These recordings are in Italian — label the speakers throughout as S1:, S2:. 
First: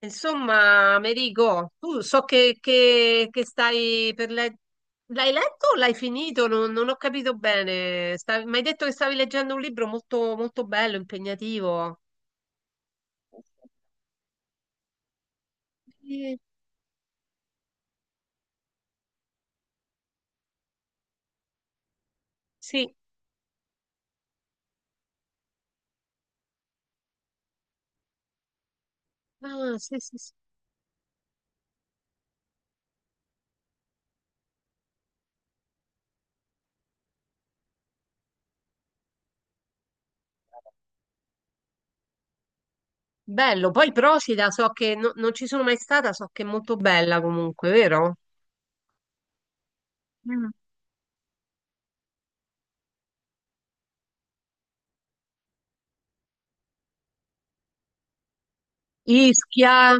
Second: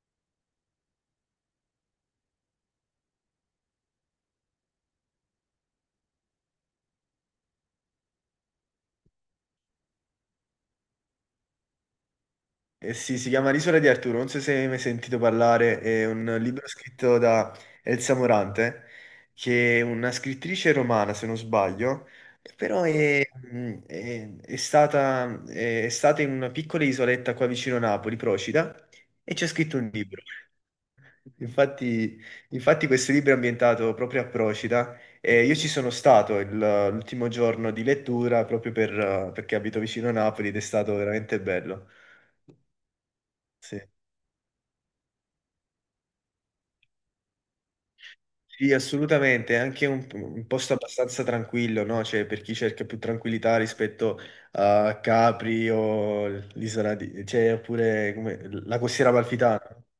S1: Insomma, Merigo, tu so che, che stai per leggere. L'hai letto o l'hai finito? Non ho capito bene. Mi hai detto che stavi leggendo un libro molto, molto bello, impegnativo.
S2: Sì, si chiama L'isola di Arturo, non so se hai mai sentito parlare, è un
S1: Eh,
S2: libro scritto da Elsa Morante, che è una scrittrice romana, se non sbaglio, però
S1: Sì.
S2: è stata in una piccola isoletta qua vicino Napoli, Procida, e ci ha
S1: Ah,
S2: scritto un
S1: sì, sì,
S2: libro.
S1: sì.
S2: Infatti, infatti questo libro è ambientato proprio a Procida e io ci sono stato l'ultimo giorno di lettura proprio per, perché abito vicino a Napoli ed è stato veramente bello.
S1: Bello.
S2: Sì,
S1: Poi Procida, so che non ci sono mai stata, so che è molto bella comunque, vero?
S2: sì, assolutamente, è anche un
S1: Mm.
S2: posto abbastanza tranquillo, no? Cioè, per chi cerca più tranquillità rispetto a Capri o l'isola di... la costiera amalfitana.
S1: Ischia.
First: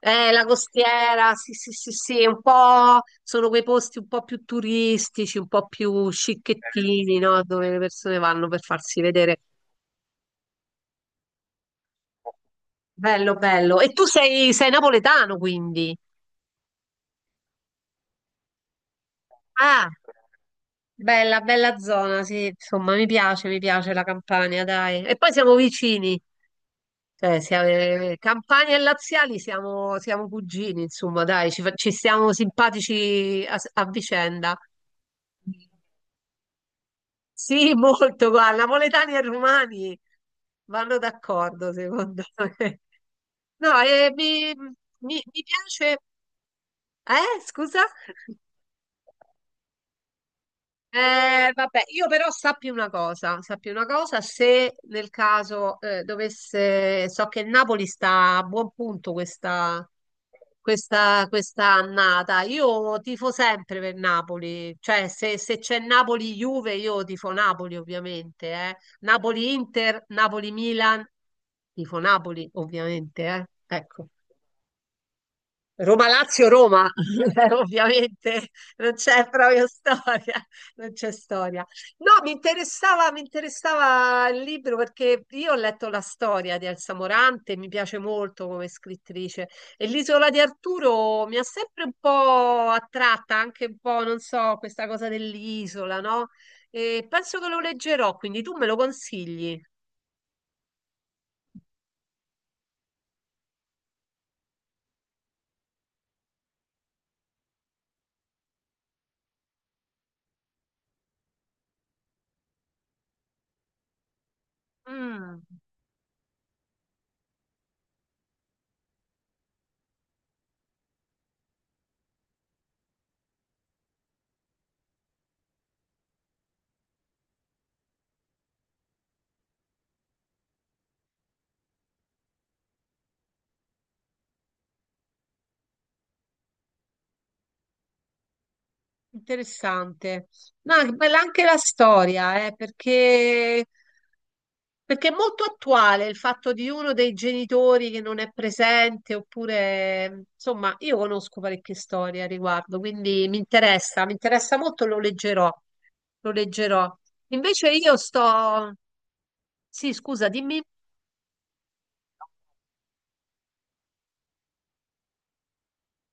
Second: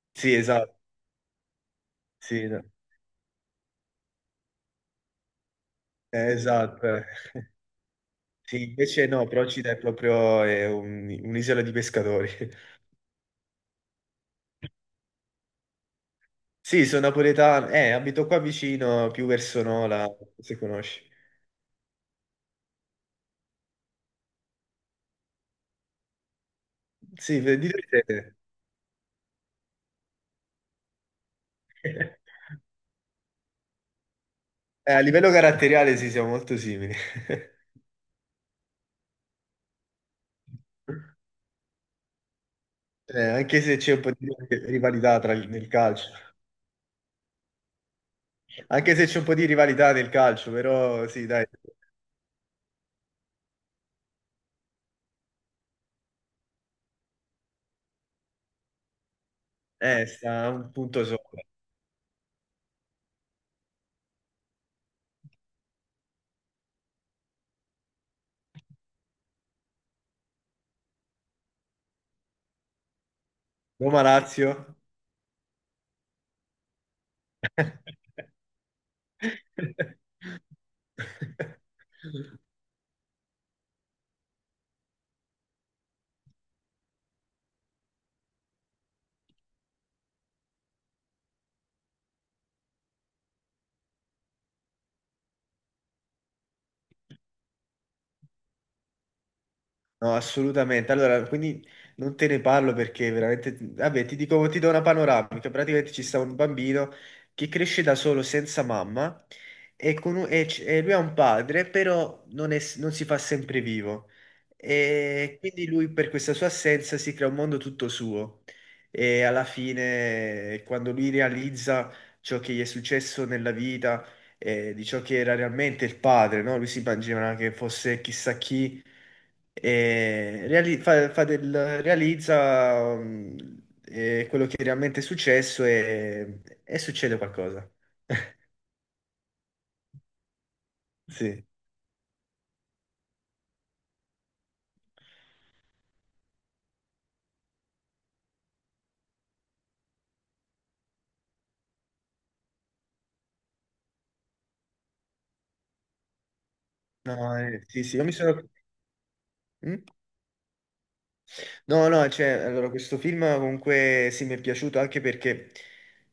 S2: Sì,
S1: La
S2: esatto,
S1: costiera, sì, sì, sì, sì, un
S2: sì, no.
S1: po' sono quei posti un po' più turistici, un po' più
S2: Esatto, eh.
S1: scicchettini, no? Dove le persone vanno per
S2: Sì,
S1: farsi
S2: invece no,
S1: vedere.
S2: Procida è proprio un'isola di pescatori.
S1: Bello, bello. E tu sei, sei napoletano, quindi.
S2: Sì, sono napoletano, abito qua vicino, più verso
S1: Ah,
S2: Nola, se conosci.
S1: bella, bella zona, sì, insomma, mi piace la Campania, dai. E poi siamo vicini,
S2: Sì,
S1: cioè,
S2: di
S1: siamo,
S2: dove siete?
S1: Campania e Laziali siamo, siamo cugini, insomma, dai, ci, ci stiamo simpatici a vicenda.
S2: A livello caratteriale sì, siamo molto simili.
S1: Sì, molto, guarda, napoletani e romani vanno d'accordo, secondo me.
S2: Anche se
S1: No,
S2: c'è un po'
S1: e
S2: di
S1: mi,
S2: rivalità
S1: mi
S2: nel
S1: piace...
S2: calcio,
S1: Scusa?
S2: anche se c'è un po' di rivalità nel calcio, però sì, dai,
S1: Vabbè, io però sappi una cosa, se nel caso dovesse, so che il Napoli sta a buon punto questa,
S2: sta un punto
S1: questa,
S2: sopra.
S1: questa annata, io tifo sempre per Napoli, cioè se, se c'è Napoli-Juve io tifo Napoli ovviamente, eh. Napoli-Inter, Napoli-Milan, tifo Napoli ovviamente, eh. Ecco.
S2: Roma-Lazio.
S1: Roma-Lazio-Roma, ovviamente non c'è proprio storia, non c'è storia. No, mi interessava il libro perché io ho letto la storia di Elsa Morante, mi piace molto come scrittrice e l'Isola di Arturo mi ha sempre un po' attratta, anche un po', non so, questa cosa dell'isola, no? E penso che lo leggerò, quindi tu me lo consigli?
S2: No, assolutamente. Allora, quindi non te ne parlo perché veramente, vabbè, ti dico, ti do una panoramica. Praticamente ci sta un bambino che cresce da solo senza mamma e, con un- e c- e lui ha un padre, però non, è s- non si fa sempre vivo. E
S1: Mm,
S2: quindi lui per questa sua assenza si crea un mondo tutto suo. E alla fine, quando lui realizza ciò che gli è successo nella vita, di ciò che era realmente il padre, no? Lui si immaginava che fosse chissà chi, e realizza quello che realmente è successo e succede qualcosa.
S1: interessante. No, è bella anche
S2: Sì,
S1: la storia, perché perché è molto attuale il fatto di uno dei genitori che non è presente, oppure, insomma, io conosco parecchie storie a riguardo, quindi mi interessa molto, lo leggerò, lo leggerò.
S2: no,
S1: Invece
S2: sì, sì,
S1: io
S2: io mi sono...
S1: sto...
S2: Mm?
S1: Sì, scusa, dimmi,
S2: No, no, cioè, allora, questo film comunque sì, mi è piaciuto anche perché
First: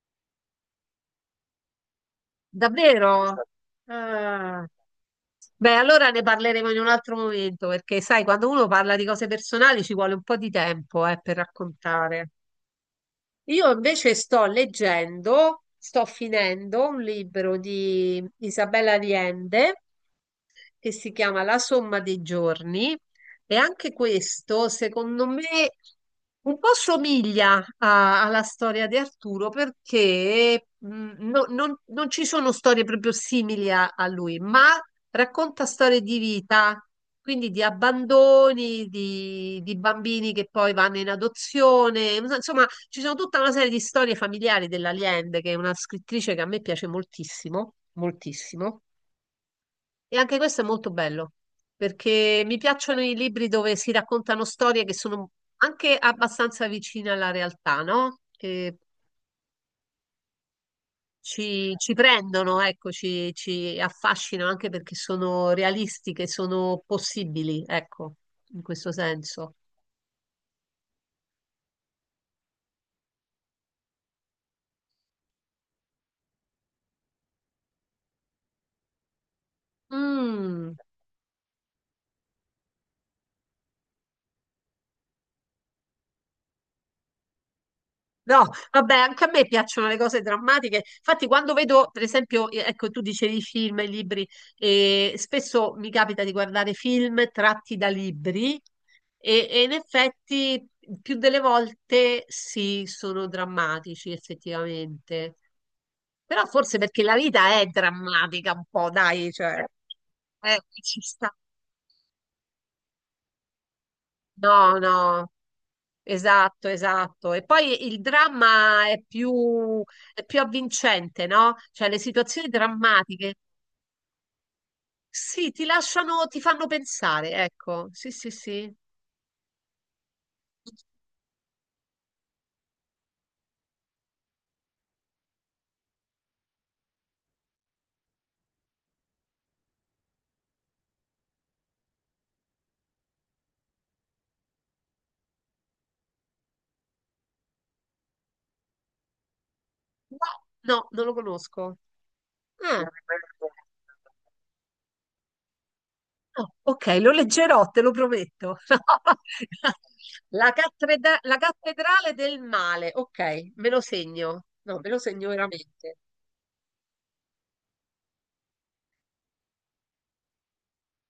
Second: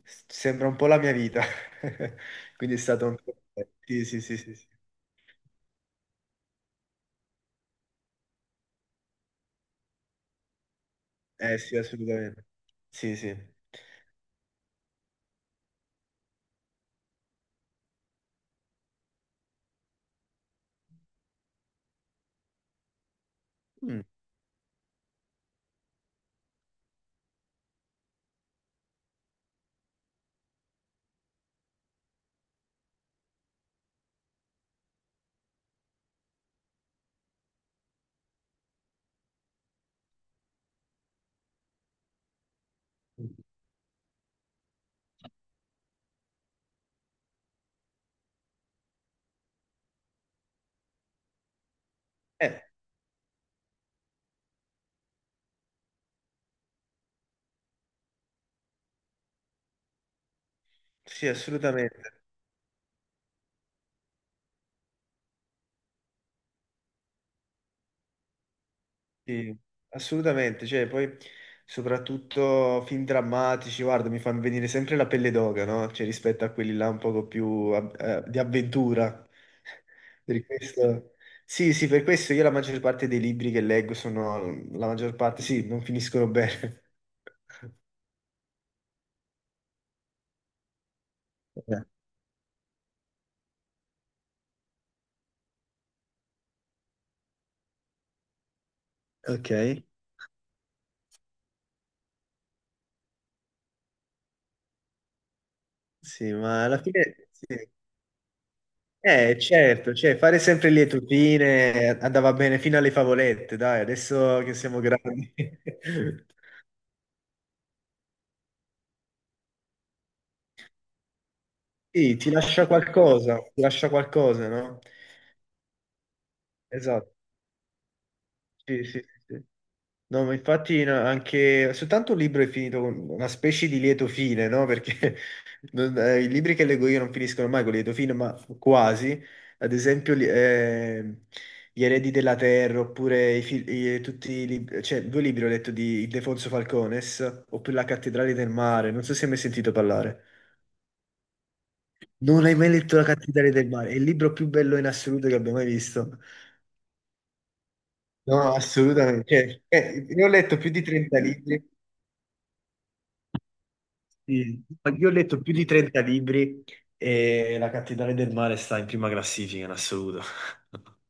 S2: sembra un po' la mia vita, quindi è stato un po'...
S1: davvero?
S2: Sì, sì, sì, sì,
S1: Ah.
S2: sì.
S1: Beh, allora ne parleremo in un altro momento, perché sai, quando uno parla di cose personali ci vuole un po' di tempo, per
S2: Eh sì,
S1: raccontare.
S2: assolutamente. Sì, sì.
S1: Io invece sto leggendo, sto finendo un libro di Isabella Allende che si chiama La somma dei giorni e anche
S2: Mm.
S1: questo, secondo me, un po' somiglia alla storia di Arturo perché non ci sono storie proprio simili a, a lui, ma racconta storie di vita, quindi di abbandoni, di bambini che poi vanno in adozione, insomma, ci sono tutta una serie di storie familiari della Allende, che è una scrittrice che a me piace moltissimo, moltissimo. E anche questo è molto bello, perché mi
S2: Eh,
S1: piacciono i libri dove si raccontano storie che sono anche abbastanza vicine alla realtà, no? Che
S2: sì,
S1: ci, ci
S2: assolutamente,
S1: prendono, ecco, ci, ci affascinano anche perché sono realistiche, sono possibili, ecco, in questo senso.
S2: sì, assolutamente, cioè poi soprattutto film drammatici, guarda, mi fanno venire sempre la pelle d'oca, no? Cioè rispetto a quelli là un poco più di avventura. Per
S1: Mm.
S2: questo... Sì, sì, per questo io la maggior parte dei libri che leggo sono, la maggior parte, sì, non finiscono bene.
S1: No, vabbè, anche a me piacciono le cose drammatiche. Infatti, quando
S2: Eh,
S1: vedo, per esempio, ecco, tu dicevi film, e libri, e spesso mi capita di guardare film tratti da libri e in
S2: ok.
S1: effetti più delle volte sì, sono drammatici, effettivamente.
S2: Sì,
S1: Però
S2: ma
S1: forse
S2: alla
S1: perché la
S2: fine,
S1: vita è
S2: sì.
S1: drammatica un po', dai, cioè,
S2: Certo, cioè, fare
S1: eh,
S2: sempre
S1: ci
S2: lieto
S1: sta.
S2: fine andava bene fino alle favolette, dai, adesso che
S1: No,
S2: siamo
S1: no.
S2: grandi.
S1: Esatto, esatto. E poi il dramma è più avvincente, no? Cioè le
S2: Sì,
S1: situazioni drammatiche,
S2: ti lascia qualcosa, no?
S1: sì, ti lasciano, ti fanno
S2: Esatto,
S1: pensare, ecco. Sì, sì, sì.
S2: sì, sì, sì. No, ma infatti no, anche soltanto un libro è finito con una specie di lieto fine, no? Perché i libri che leggo io non finiscono mai con lieto fine, ma quasi. Ad esempio, Gli eredi della terra, oppure i fil- i- tutti i lib- cioè, due libri ho letto di Ildefonso Falcones, oppure La cattedrale del mare. Non so se hai mai sentito
S1: No,
S2: parlare.
S1: no, non lo conosco.
S2: Non hai mai
S1: Ah.
S2: letto La cattedrale del mare? È il libro più bello in assoluto che abbia mai visto.
S1: Oh, ok, lo leggerò, te lo
S2: No,
S1: prometto.
S2: assolutamente. Cioè, io ho letto più di 30
S1: La
S2: libri.
S1: cattedrale del male, ok, me lo segno.
S2: Sì.
S1: No, me lo
S2: Io ho
S1: segno
S2: letto più di
S1: veramente.
S2: 30 libri e La cattedrale del mare sta in prima classifica in assoluto.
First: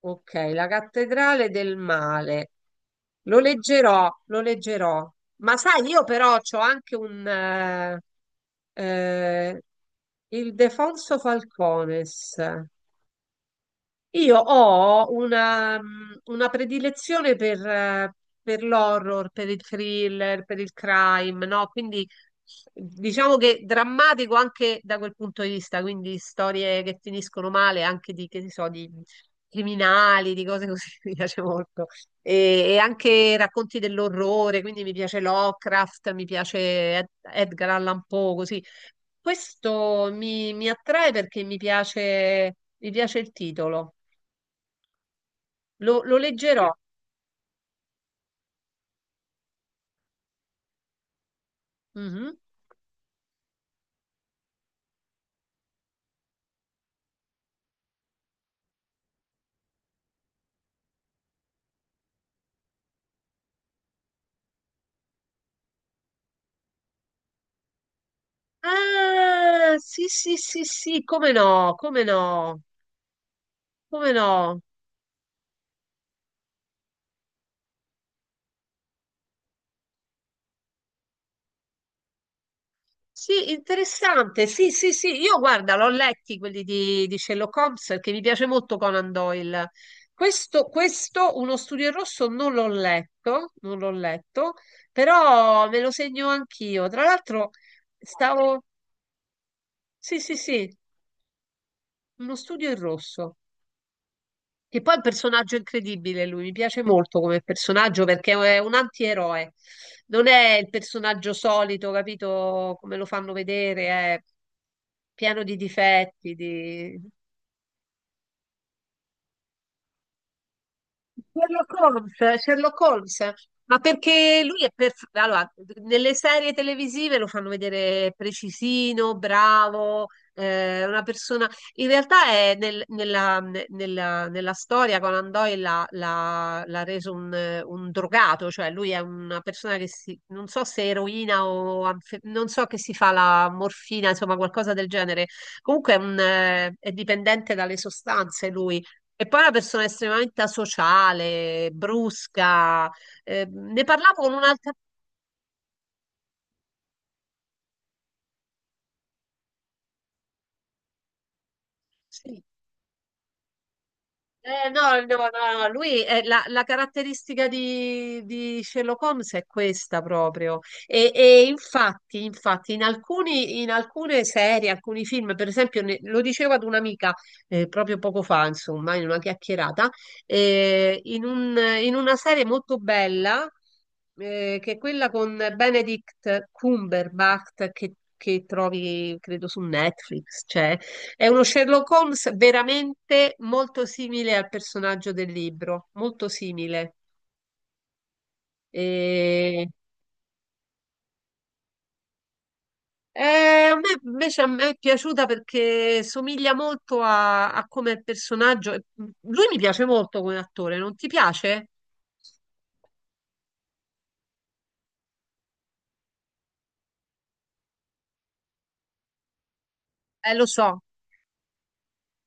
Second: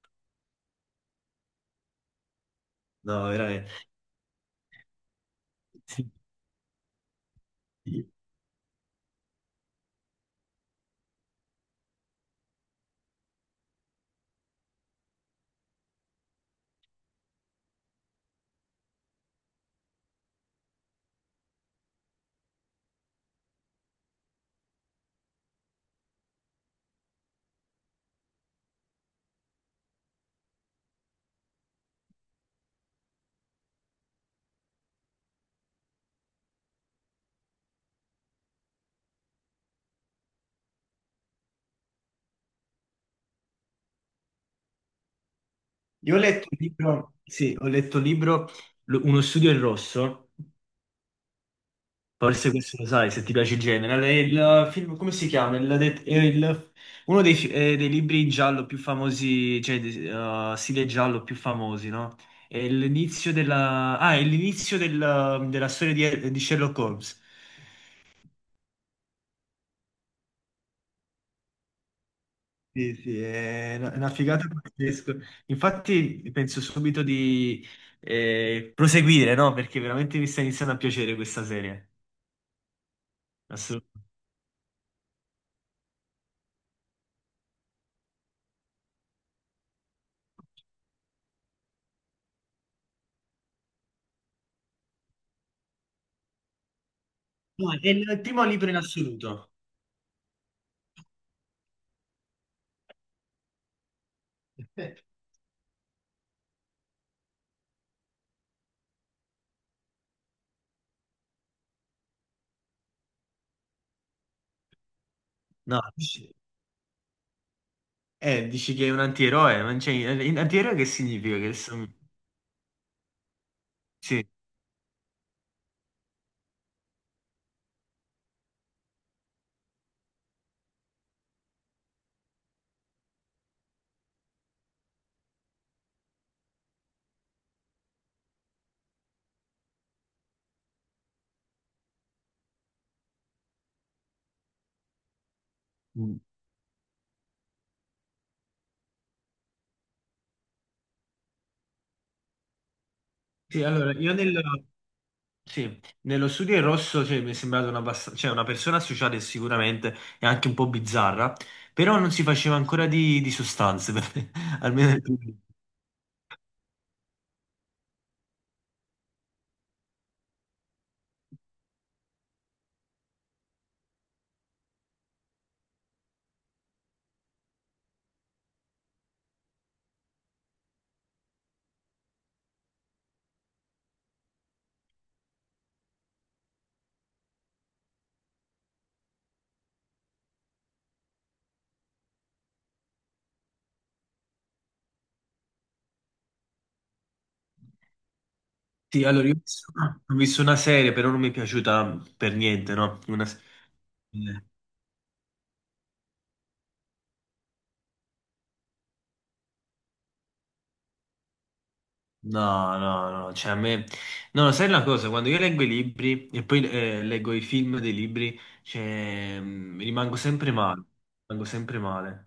S1: Ok, la cattedrale del male.
S2: No,
S1: Lo
S2: veramente.
S1: leggerò, lo leggerò. Ma sai, io
S2: Sì.
S1: però ho anche un... eh, il Defonso Falcones. Io ho una predilezione per l'horror, per il thriller, per il crime, no? Quindi diciamo che drammatico anche da quel punto di vista, quindi storie che finiscono male, anche di, che ne so, di criminali, di cose così, mi piace molto. E anche racconti dell'orrore, quindi mi piace Lovecraft, mi piace Edgar Allan Poe, così. Questo mi attrae perché mi piace il titolo. Lo,
S2: Io
S1: lo
S2: ho letto un
S1: leggerò.
S2: libro, sì, ho letto un libro, Uno studio in rosso,
S1: Mhm.
S2: forse questo lo sai se ti piace il genere, è il film, come si chiama? Il det- è il- uno dei, dei libri in giallo più famosi, cioè stile giallo più famosi, no? È l'inizio della, ah, è l'inizio della storia di Sherlock Holmes.
S1: Ah, sì, sì, sì, sì, come no, come no,
S2: Sì, sì, è una
S1: come
S2: figata
S1: no.
S2: pazzesca. Infatti penso subito di proseguire, no? Perché veramente mi sta iniziando a piacere questa serie.
S1: Sì,
S2: Assolutamente.
S1: interessante. Sì, sì, sì. Io guarda, l'ho letti quelli di Sherlock Holmes perché mi piace molto Conan Doyle. Questo, Uno studio in rosso, non l'ho letto, non l'ho letto, però me lo segno anch'io. Tra l'altro,
S2: No, è il primo
S1: stavo.
S2: libro in assoluto.
S1: Sì, sì, sì, Uno studio in rosso. Che poi è
S2: Eh,
S1: un personaggio incredibile, lui mi piace molto come personaggio perché è un antieroe, non è il personaggio solito, capito come lo fanno vedere, è pieno di
S2: No,
S1: difetti,
S2: dici,
S1: di...
S2: dici che è un antieroe, ma non c'è- antieroe che significa? Che
S1: Sherlock
S2: sono-
S1: Holmes, Sherlock Holmes, ma
S2: Sì.
S1: perché lui è perfetto. Allora, nelle serie televisive lo fanno vedere precisino, bravo, una persona. In realtà è nella, nella storia Conan Doyle l'ha reso un drogato, cioè lui è una persona che si, non so se eroina o non so che si fa la morfina, insomma, qualcosa del genere. Comunque è, un,
S2: Mm.
S1: è dipendente dalle sostanze e poi è una persona estremamente asociale, brusca.
S2: Sì,
S1: Ne
S2: allora, io
S1: parlavo con
S2: nel,
S1: un'altra.
S2: sì, nello studio in rosso cioè, mi è sembrato una, una persona associata e sicuramente e anche un po' bizzarra, però non si
S1: Sì,
S2: faceva ancora di sostanze, per-
S1: eh,
S2: almeno
S1: no,
S2: nel
S1: no, no,
S2: primo.
S1: no, lui è la, la caratteristica di Sherlock Holmes è questa proprio. E infatti, infatti, in alcuni, in alcune serie, alcuni film, per esempio, lo dicevo ad un'amica proprio poco fa, insomma, in una chiacchierata, in in una serie molto bella, che è quella con Benedict Cumberbatch che trovi, credo, su Netflix, c'è. È uno Sherlock Holmes veramente molto simile al personaggio del libro, molto simile.
S2: Sì, allora io
S1: E-
S2: ho visto una serie, però non mi è piaciuta per niente, no? Una se-
S1: eh, a me invece
S2: eh,
S1: a me è piaciuta perché somiglia molto a, a come è il personaggio. E lui mi piace molto come attore, non ti piace?
S2: no, no, no, cioè a me... No, sai una cosa, quando io leggo i libri e poi leggo i film dei libri, cioè, rimango
S1: Lo
S2: sempre
S1: so.
S2: male, rimango sempre male.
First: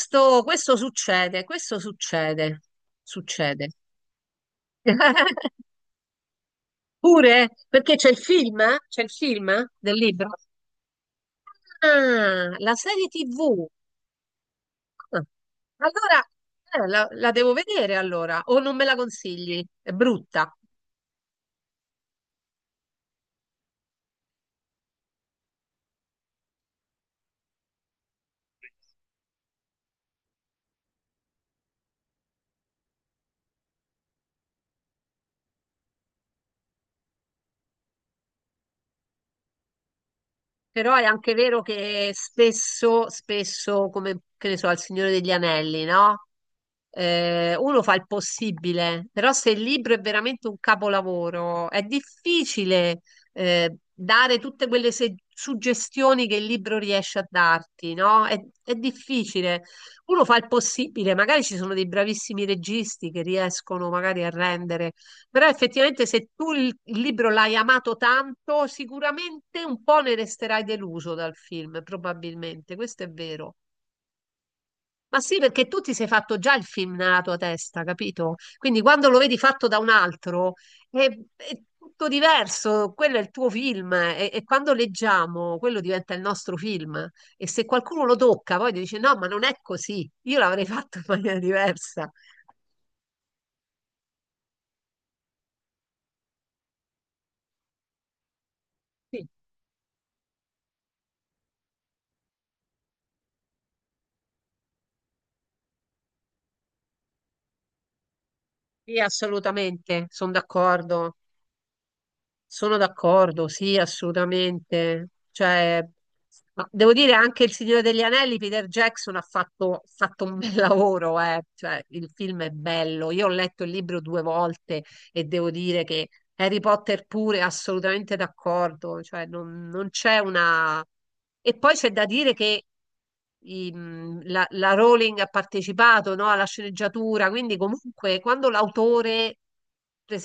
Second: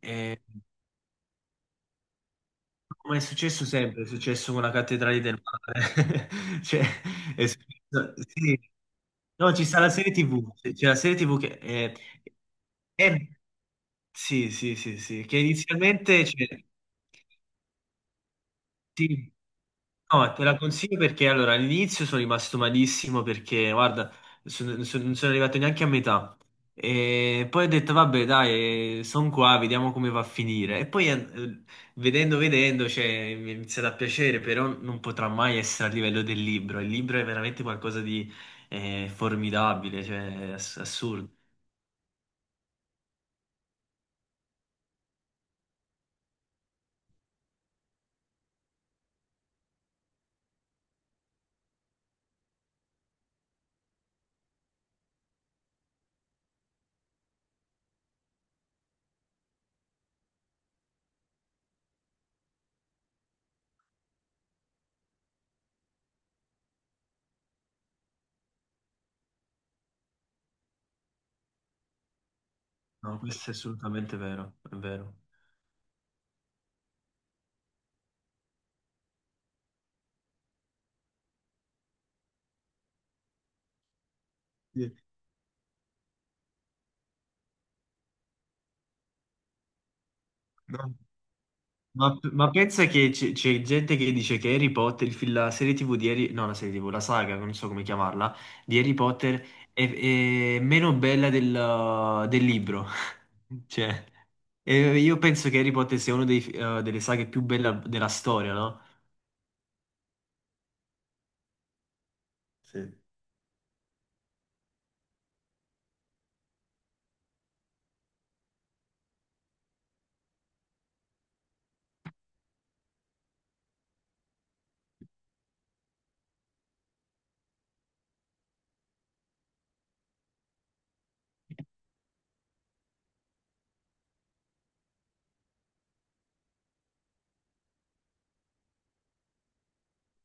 S2: Ehm,
S1: questo succede,
S2: Ma è successo
S1: succede.
S2: sempre, è successo con la cattedrale del mare. Cioè,
S1: Pure?
S2: è
S1: Eh, perché c'è il
S2: sì.
S1: film? Eh? C'è il film
S2: No, ci sta la
S1: del
S2: serie
S1: libro?
S2: TV, c'è la serie TV che
S1: Ah, la serie
S2: è-
S1: TV.
S2: sì, sì, sì, sì, che inizialmente
S1: Allora,
S2: c'è-
S1: la, la devo vedere allora, o non me la
S2: sì.
S1: consigli, è
S2: No, te
S1: brutta.
S2: la consiglio perché allora all'inizio sono rimasto malissimo perché guarda, non sono arrivato neanche a metà. E poi ho detto vabbè, dai, sono qua, vediamo come va a finire. E poi vedendo, vedendo, cioè, mi è iniziato a piacere, però non potrà mai essere a livello del libro. Il libro è veramente qualcosa di formidabile, cioè
S1: Però è
S2: assurdo.
S1: anche vero che spesso, spesso, come che ne so, al Signore degli Anelli, no? Uno fa il possibile, però se il libro è veramente un capolavoro, è difficile dare tutte quelle suggestioni che il libro riesce a darti, no? È difficile. Uno fa il possibile, magari ci sono dei bravissimi registi che riescono magari a rendere. Però effettivamente se tu il libro l'hai amato tanto, sicuramente un po' ne resterai deluso dal film, probabilmente, questo è
S2: No, questo è
S1: vero.
S2: assolutamente vero, è vero.
S1: Ma sì, perché tu ti sei fatto già il film nella tua testa, capito? Quindi quando lo vedi fatto da un altro è, è tutto diverso, quello è il tuo film e quando
S2: Sì.
S1: leggiamo quello diventa il nostro film e se qualcuno lo tocca poi ti dice no, ma non è così, io l'avrei
S2: No.
S1: fatto in maniera diversa.
S2: Ma pensa che c'è gente che dice che Harry Potter, la serie TV di Harry, no, la serie TV, la saga, non so come chiamarla, di Harry
S1: Sì,
S2: Potter è, è meno bella del libro. Cioè, io penso che Harry Potter sia una delle saghe più belle della storia, no?
S1: sì, assolutamente, sono d'accordo. Sono
S2: Sì.
S1: d'accordo, sì, assolutamente. Cioè, ma devo dire anche Il Signore degli Anelli, Peter Jackson ha fatto un bel lavoro, eh. Cioè, il film è bello. Io ho letto il libro 2 volte e devo dire che Harry Potter pure, assolutamente d'accordo. Cioè, non, non c'è una... E poi c'è da dire che la, la Rowling ha partecipato, no, alla sceneggiatura, quindi comunque quando l'autore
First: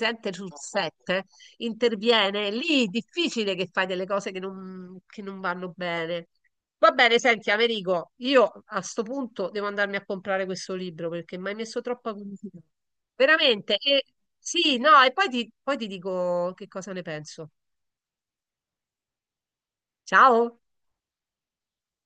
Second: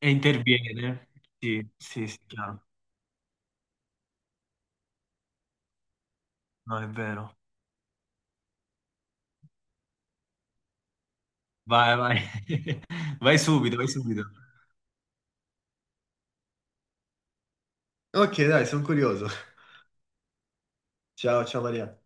S2: E
S1: sul
S2: interviene.
S1: set
S2: Sì, sì, sì,
S1: interviene,
S2: chiaro.
S1: lì è difficile che fai delle cose che non vanno bene.
S2: No, è
S1: Va bene,
S2: vero.
S1: senti, Amerigo, io a sto punto devo andarmi a comprare questo libro perché mi hai messo
S2: Vai,
S1: troppa
S2: vai.
S1: curiosità.
S2: Vai
S1: Veramente,
S2: subito, vai
S1: e,
S2: subito.
S1: sì, no, e poi ti dico che cosa ne penso.
S2: Ok, dai, sono curioso.
S1: Ciao!
S2: Ciao, ciao Maria.